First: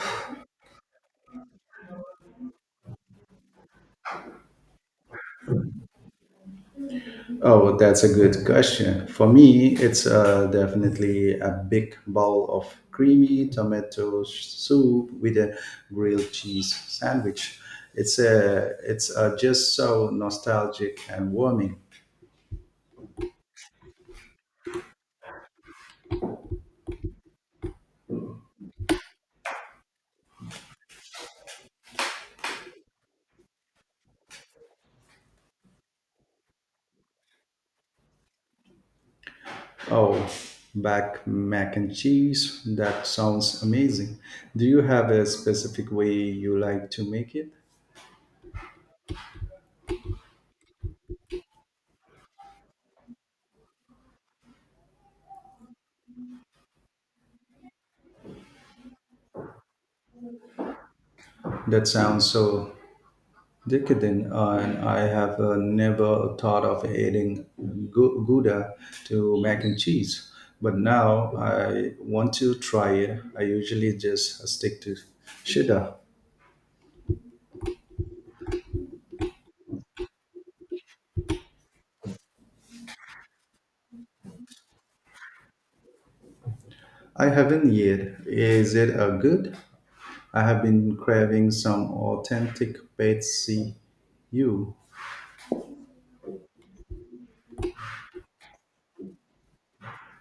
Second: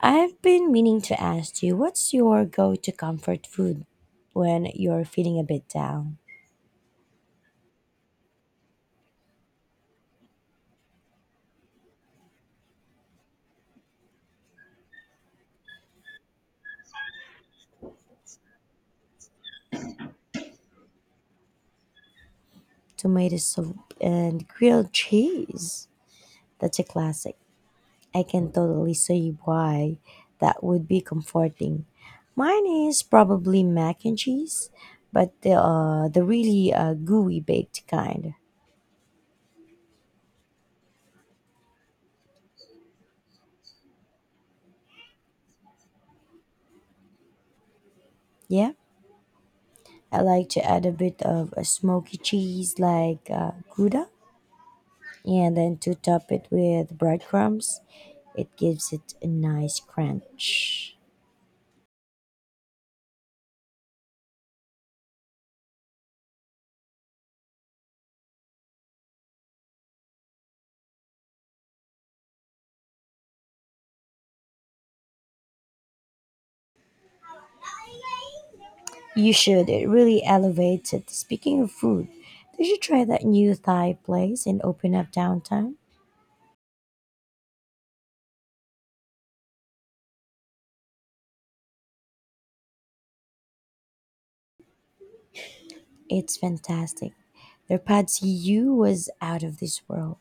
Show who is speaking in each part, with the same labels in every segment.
Speaker 1: I've been meaning to ask you, what's your go to comfort food when you're feeling a bit down?
Speaker 2: Oh, that's a good question. For me, it's definitely a big bowl of creamy tomato soup with a grilled cheese sandwich. It's just so nostalgic and warming.
Speaker 1: Tomato soup and grilled cheese. That's a classic. I can totally see why that would be comforting. Mine is probably mac and cheese, but the really gooey baked kind.
Speaker 2: Oh, back mac and cheese. That sounds amazing. Do you have a specific way you like to make it?
Speaker 1: Yeah, I like to add a bit of a smoky cheese like Gouda. Yeah, and then to top it with breadcrumbs, it gives it a nice crunch.
Speaker 2: That sounds so decadent, and I have never thought of adding Gouda to mac and cheese, but now I want to try it. I usually just stick to cheddar.
Speaker 1: You should, it really elevates it. Speaking of food, did you try that new Thai place in Open Up Downtown?
Speaker 2: I haven't yet. Is it a good? I have been craving some authentic Betsy you.
Speaker 1: It's fantastic. Their pad see ew was out of this world.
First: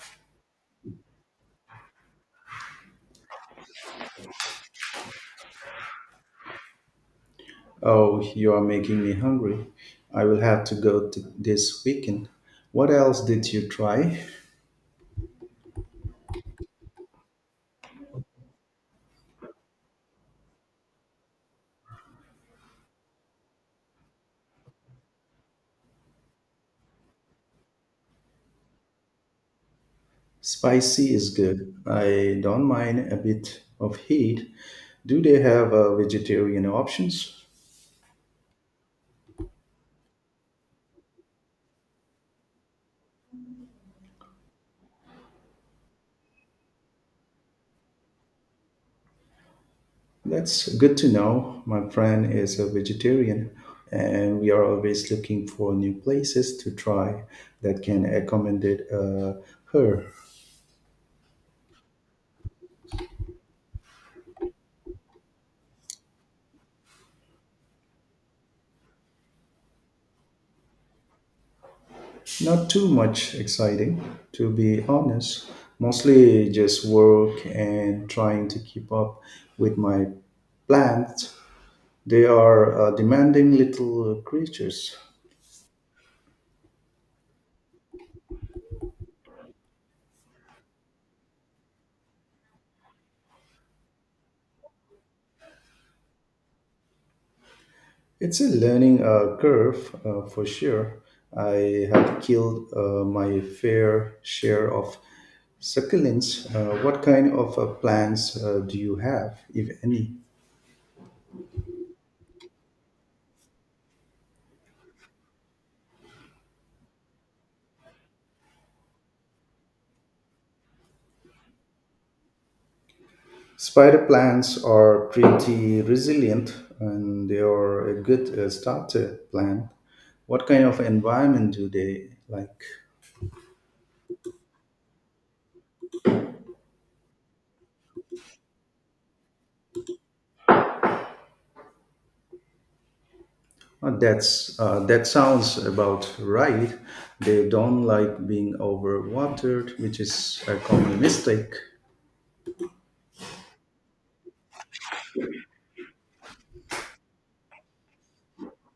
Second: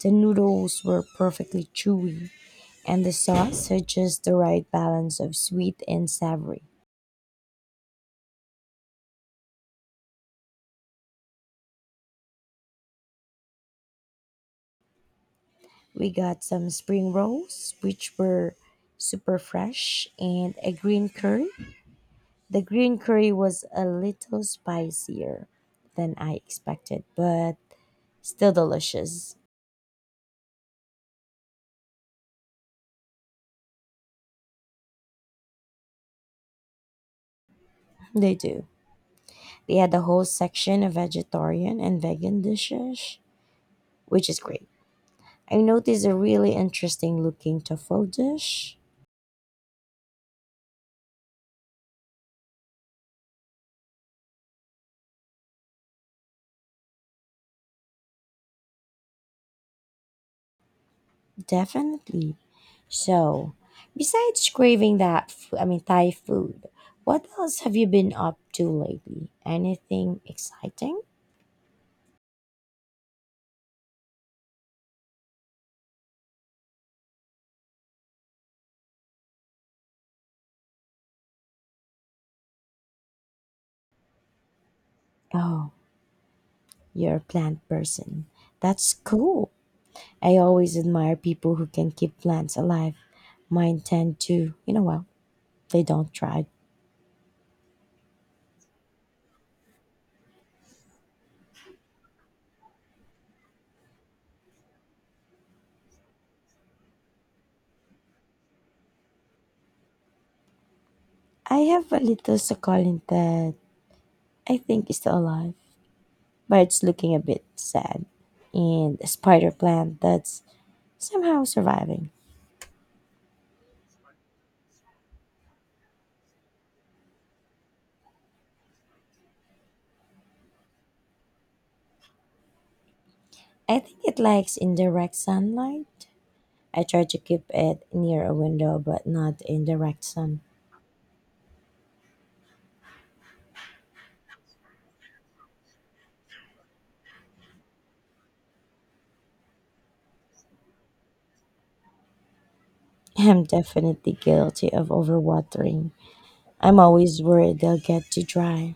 Speaker 1: The noodles were perfectly chewy, and the sauce had just the right balance of sweet and savory.
Speaker 2: Oh, you are making me hungry. I will have to go to this weekend. What else did you try?
Speaker 1: We got some spring rolls, which were super fresh, and a green curry. The green curry was a little spicier than I expected, but still delicious.
Speaker 2: Spicy is good. I don't mind a bit of heat. Do they have vegetarian options?
Speaker 1: They do. They had a whole section of vegetarian and vegan dishes, which is great. I noticed a really interesting looking tofu dish.
Speaker 2: That's good to know. My friend is a vegetarian, and we are always looking for new places to try that can accommodate her.
Speaker 1: Definitely. So, besides craving that, Thai food, what else have you been up to lately? Anything exciting?
Speaker 2: Not too much exciting, to be honest. Mostly just work and trying to keep up with my plants. They are demanding little creatures.
Speaker 1: Oh, you're a plant person. That's cool. I always admire people who can keep plants alive. Mine tend to, you know, well, they don't try.
Speaker 2: It's a learning curve for sure. I have killed my fair share of succulents. What kind of plants do you have, if any?
Speaker 1: I have a little succulent that I think is still alive, but it's looking a bit sad. And a spider plant that's somehow surviving.
Speaker 2: Spider plants are pretty resilient and they are a good starter plant. What kind of environment do they like?
Speaker 1: I think it likes indirect sunlight. I try to keep it near a window, but not in direct sun.
Speaker 2: That's that sounds about right. They don't like being overwatered, which is a common mistake.
Speaker 1: I'm definitely guilty of overwatering. I'm always worried they'll get too dry.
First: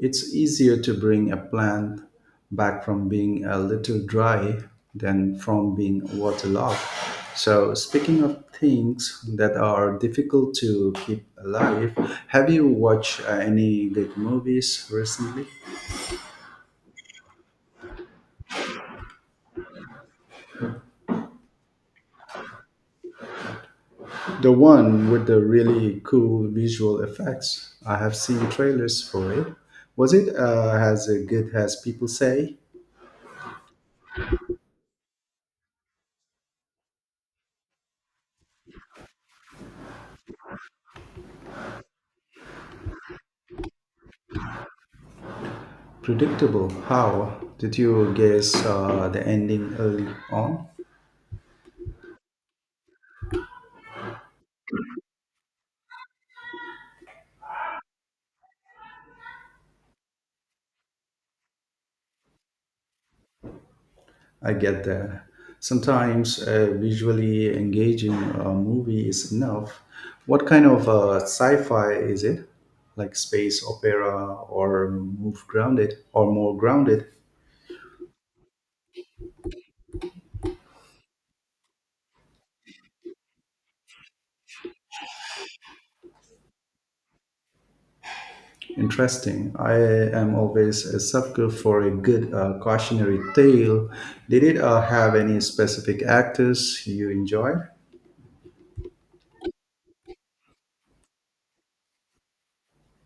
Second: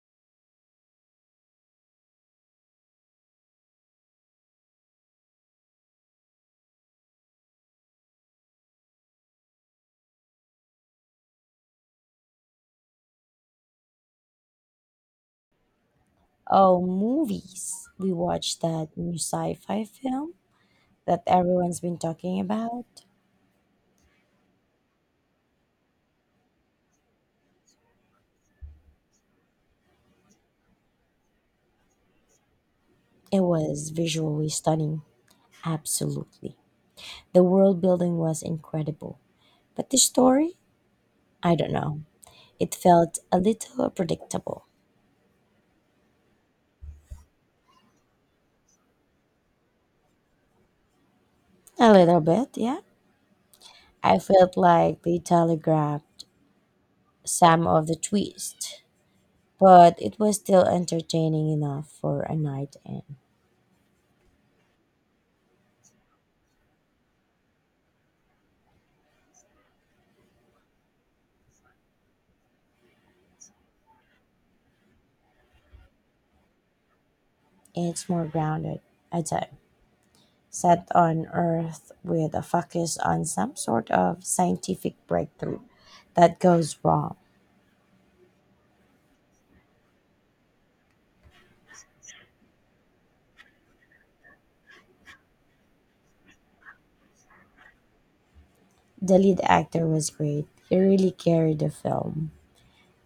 Speaker 2: It's easier to bring a plant back from being a little dry than from being waterlogged. So, speaking of things that are difficult to keep alive, have you watched any good movies recently?
Speaker 1: Oh, movies. We watched that new sci-fi film that everyone's been talking about.
Speaker 2: The one with the really cool visual effects. I have seen trailers for it. Was it as good as people say?
Speaker 1: It was visually stunning. Absolutely. The world building was incredible. But the story, I don't know. It felt a little predictable.
Speaker 2: Predictable. How? Did you guess the ending early on?
Speaker 1: A little bit, yeah. I felt like they telegraphed some of the twists, but it was still entertaining enough for a night in.
Speaker 2: I get that. Sometimes visually engaging movie is enough. What kind of sci-fi is it? Like space opera or move grounded or more grounded?
Speaker 1: It's more grounded, I'd say. Set on Earth with a focus on some sort of scientific breakthrough that goes wrong.
Speaker 2: Interesting. I am always a sucker for a good cautionary tale. Did it have any specific actors you enjoy?
Speaker 1: The lead actor was great. He really carried the film.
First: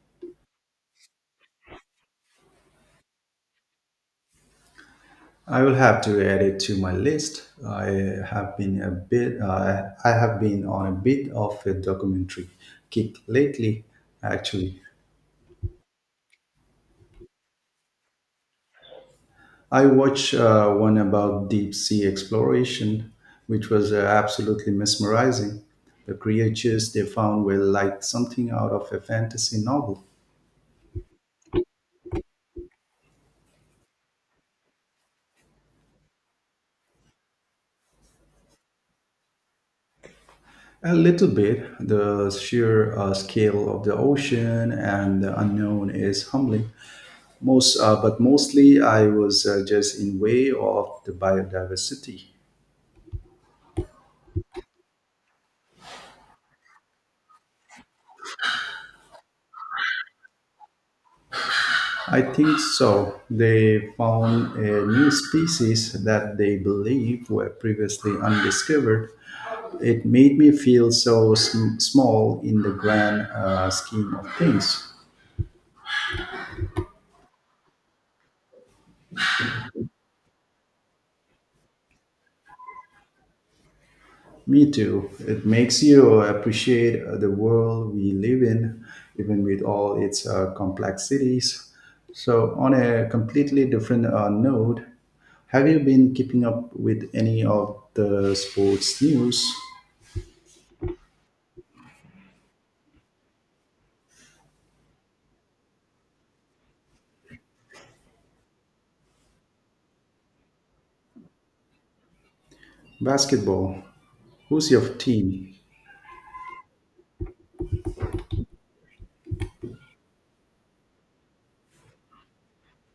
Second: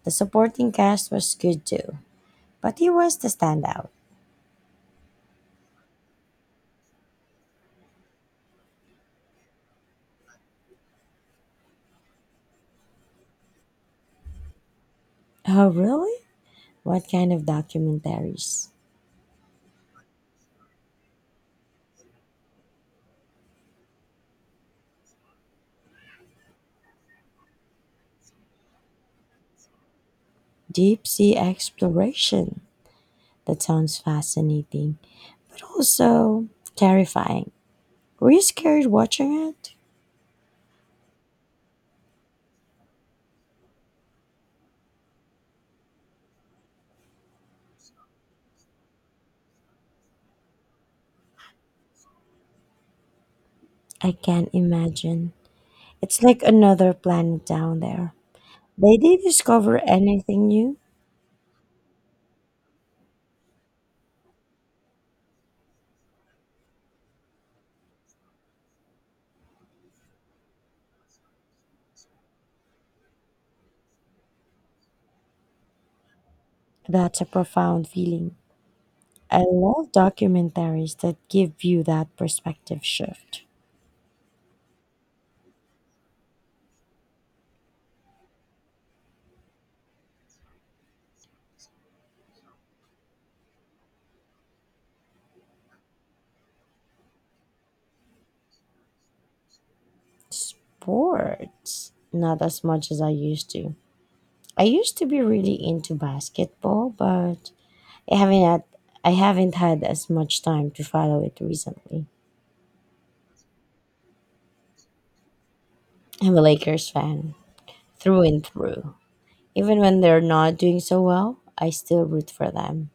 Speaker 1: The supporting cast was good too, but he was the standout.
Speaker 2: I will have to add it to my list. I have been on a bit of a documentary kick lately actually.
Speaker 1: Oh, really? What kind of documentaries?
Speaker 2: I watched one about deep sea exploration which was absolutely mesmerizing. The creatures they found were like something out of a fantasy novel.
Speaker 1: Deep sea exploration. That sounds fascinating, but also terrifying. Were you scared watching it?
Speaker 2: A little bit, the sheer scale of the ocean and the unknown is humbling. Most but mostly I was just in way of the biodiversity.
Speaker 1: I can't imagine. It's like another planet down there. Did you discover anything new?
Speaker 2: I think so, they found a new species that they believe were previously undiscovered. It made me feel so small in the grand scheme of things.
Speaker 1: That's a profound feeling. I love documentaries that give you that perspective shift.
Speaker 2: Me too. It makes you appreciate the world we live in, even with all its complexities. So, on a completely different note, have you been keeping up with any of the sports news?
Speaker 1: Sports, not as much as I used to. I used to be really into basketball, but I haven't had I haven't had as much time to follow it recently.
Speaker 2: Basketball. Who's your team?
Speaker 1: I'm a Lakers fan through and through. Even when they're not doing so well, I still root for them.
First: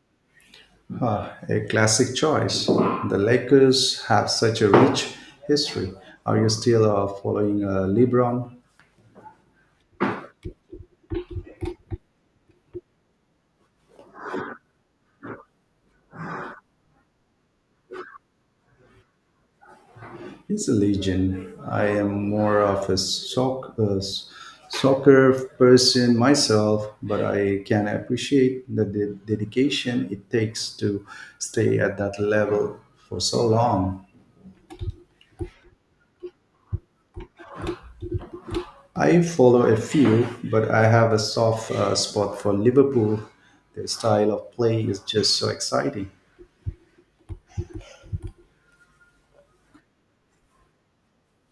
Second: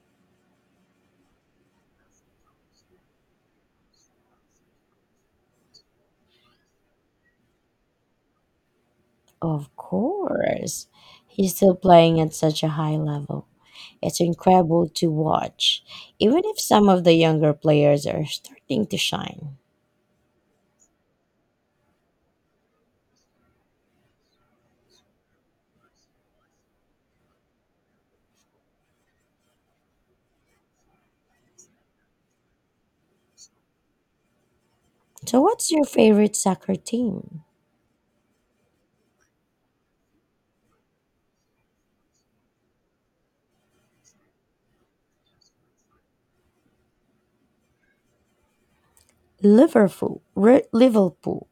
Speaker 2: Ah, a classic choice. The Lakers have such a rich history. Are you still following LeBron?
Speaker 1: Of course. He's still playing at such a high level. It's incredible to watch, even if some of the younger players are starting to shine.
Speaker 2: It's a legion. I am more of a soccer person myself, but I can appreciate the dedication it takes to stay at that level for so long.
Speaker 1: So, what's your favorite soccer team?
Speaker 2: I follow a few, but I have a soft spot for Liverpool. Their style of play is just so exciting.
Speaker 1: Liverpool.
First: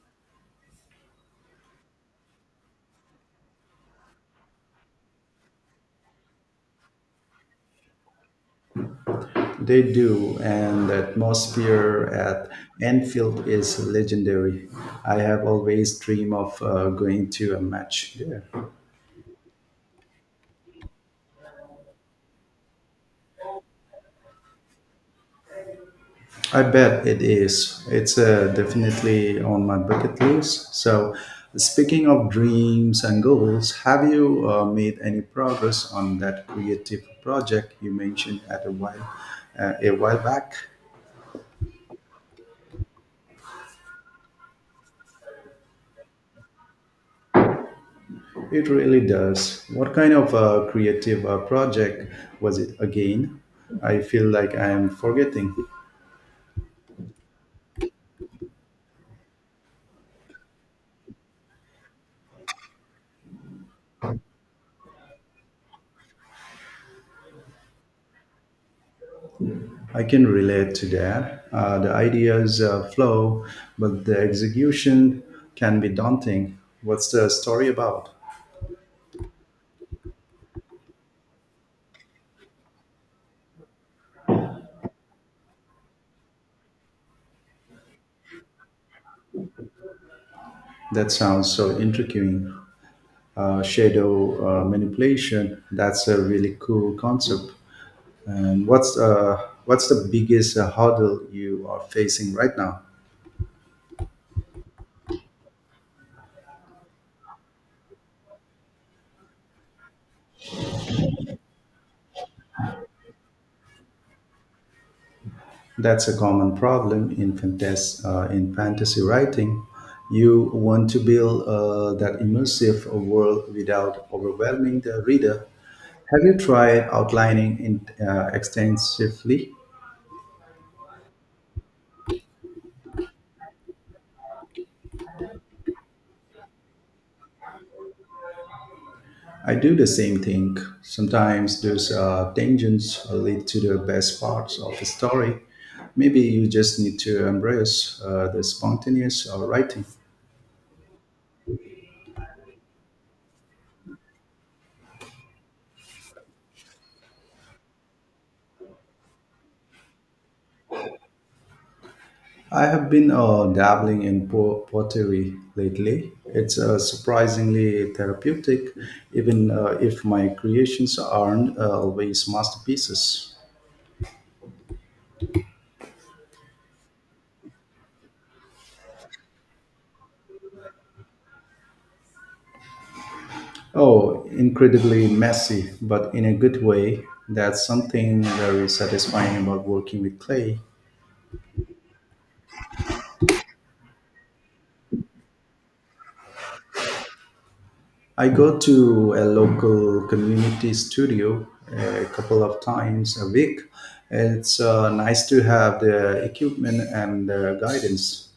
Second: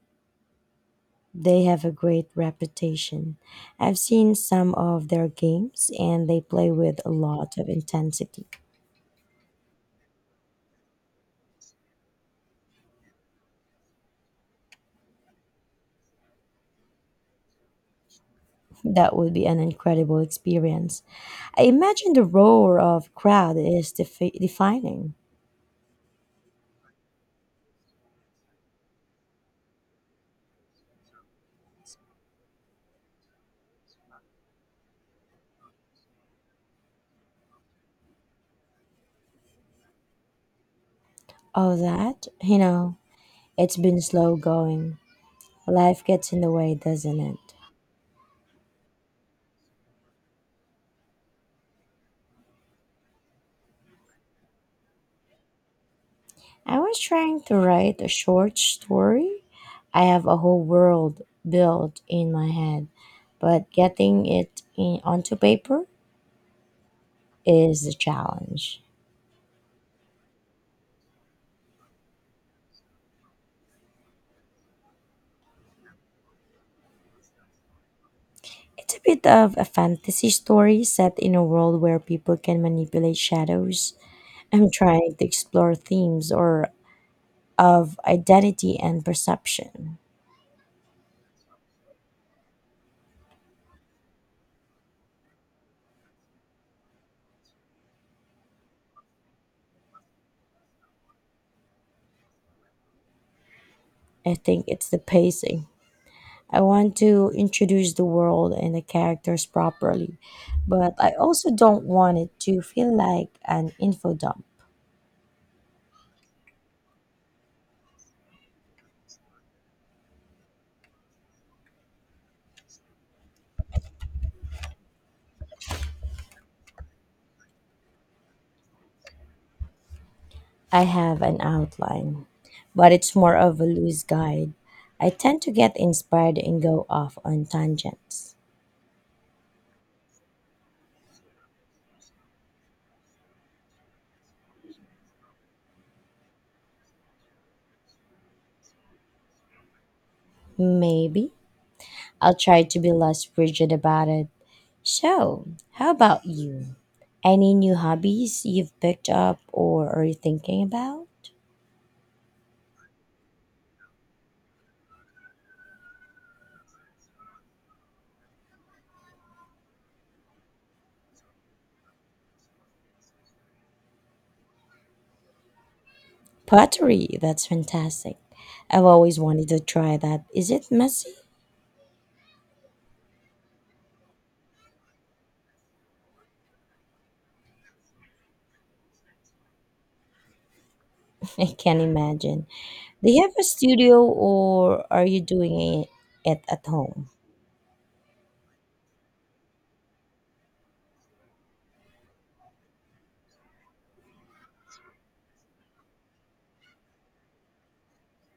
Speaker 1: They have a great reputation. I've seen some of their games and they play with a lot of intensity.
Speaker 2: They do, and the atmosphere at Anfield is legendary. I have always dreamed of going to a match there.
Speaker 1: That would be an incredible experience. I imagine the roar of crowd is defining.
Speaker 2: I bet it is. It's definitely on my bucket list. So, speaking of dreams and goals, have you made any progress on that creative project you mentioned at a while back?
Speaker 1: Oh, that? You know, it's been slow going. Life gets in the way, doesn't it?
Speaker 2: It really does. What kind of a creative project was it again? I feel like I am forgetting.
Speaker 1: I was trying to write a short story. I have a whole world built in my head, but getting onto paper is the challenge.
Speaker 2: I can relate to that. The ideas flow, but the execution can be daunting. What's the story about?
Speaker 1: It's a bit of a fantasy story set in a world where people can manipulate shadows. I'm trying to explore themes or of identity and perception.
Speaker 2: That sounds so intriguing. Shadow manipulation. That's a really cool concept. And what's the biggest hurdle you are facing right now?
Speaker 1: I think it's the pacing. I want to introduce the world and the characters properly, but I also don't want it to feel like an info dump.
Speaker 2: That's a common problem in fantasy writing. You want to build that immersive world without overwhelming the reader. Have you tried outlining in, extensively?
Speaker 1: I have an outline, but it's more of a loose guide. I tend to get inspired and go off on tangents.
Speaker 2: I do the same thing. Sometimes those tangents lead to the best parts of a story. Maybe you just need to embrace the spontaneous writing.
Speaker 1: Maybe I'll try to be less rigid about it. So, how about you? Any new hobbies you've picked up or are you thinking about?
Speaker 2: I have been dabbling in pottery lately. It's surprisingly therapeutic, even if my creations aren't always masterpieces.
Speaker 1: Pottery, that's fantastic. I've always wanted to try that. Is it messy?
Speaker 2: Oh, incredibly messy, but in a good way. That's something very satisfying about working with clay.
Speaker 1: I can't imagine. Do you have a studio or are you doing it at home?
Speaker 2: I go to a local community studio a couple of times a week. It's nice to have the equipment and the guidance.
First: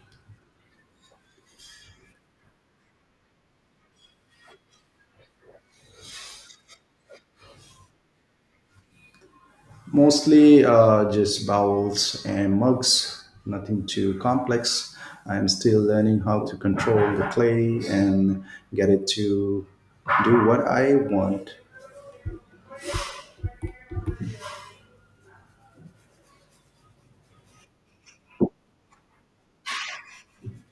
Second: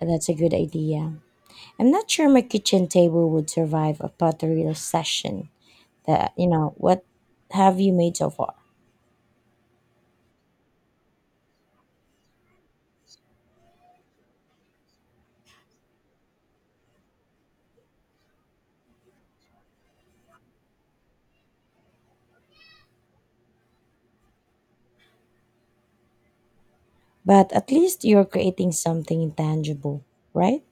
Speaker 1: That's a good idea. I'm not sure my kitchen table would survive a pottery session. What have you made so far?
Speaker 2: Mostly just bowls and mugs, nothing too complex. I'm still learning how to control the clay and get it to do what I want.
Speaker 1: But at least you're creating something intangible, right?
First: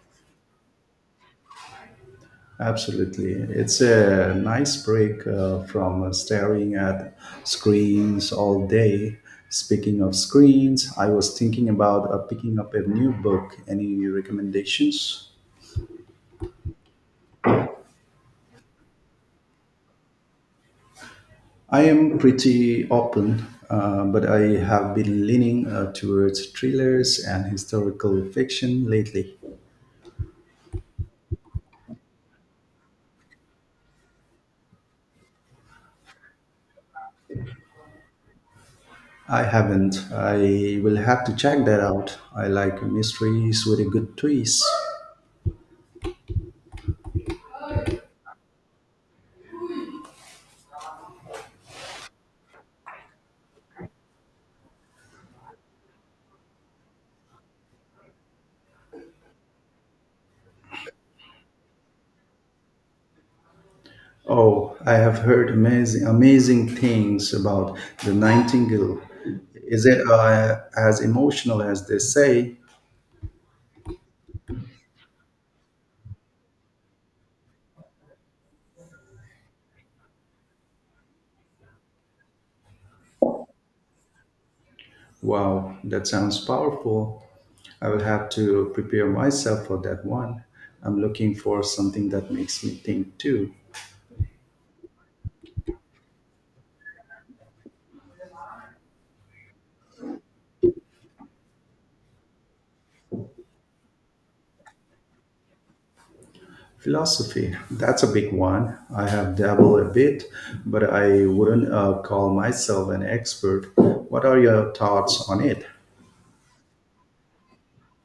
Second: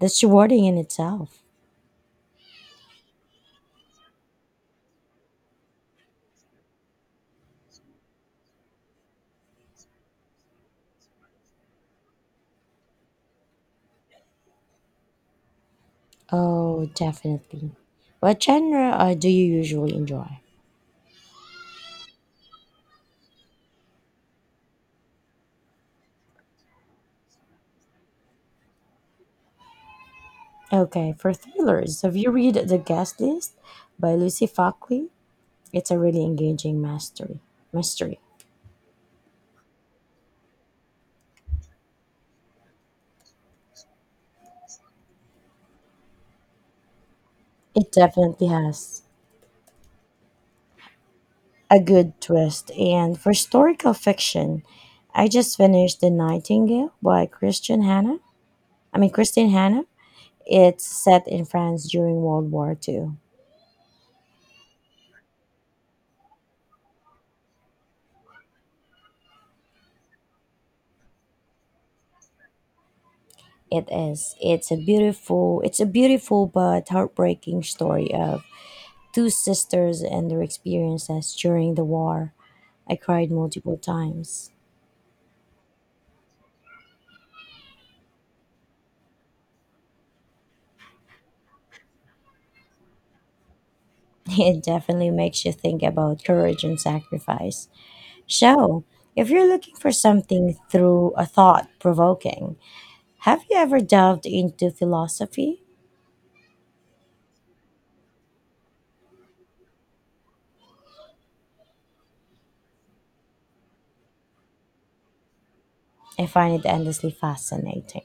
Speaker 1: That's rewarding in itself.
Speaker 2: Absolutely. It's a nice break from staring at screens all day. Speaking of screens, I was thinking about picking up a new book. Any recommendations?
Speaker 1: Oh, definitely. What genre do you usually enjoy?
Speaker 2: I am pretty open, but I have been leaning towards thrillers and historical fiction lately.
Speaker 1: Okay, for thrillers, have you read The Guest List by Lucy Fackley? It's a really engaging mastery mystery.
Speaker 2: I haven't. I will have to check that out. I like mysteries with a good twist.
Speaker 1: It definitely has a good twist. And for historical fiction, I just finished The Nightingale by Christian Hannah. I mean Christine Hannah. It's set in France during World War Two.
Speaker 2: Oh, I have heard amazing, amazing things about The Nightingale. Is it as emotional as they say?
Speaker 1: It is. It's a beautiful but heartbreaking story of two sisters and their experiences during the war. I cried multiple times.
Speaker 2: Wow, that sounds powerful. I will have to prepare myself for that one. I'm looking for something that makes me think too.
Speaker 1: It definitely makes you think about courage and sacrifice. So, if you're looking for something through a thought provoking, have you ever delved into philosophy?
Speaker 2: Philosophy, that's a big one. I have dabbled a bit, but I wouldn't call myself an expert. What are your thoughts on it?
Speaker 1: I find it endlessly fascinating.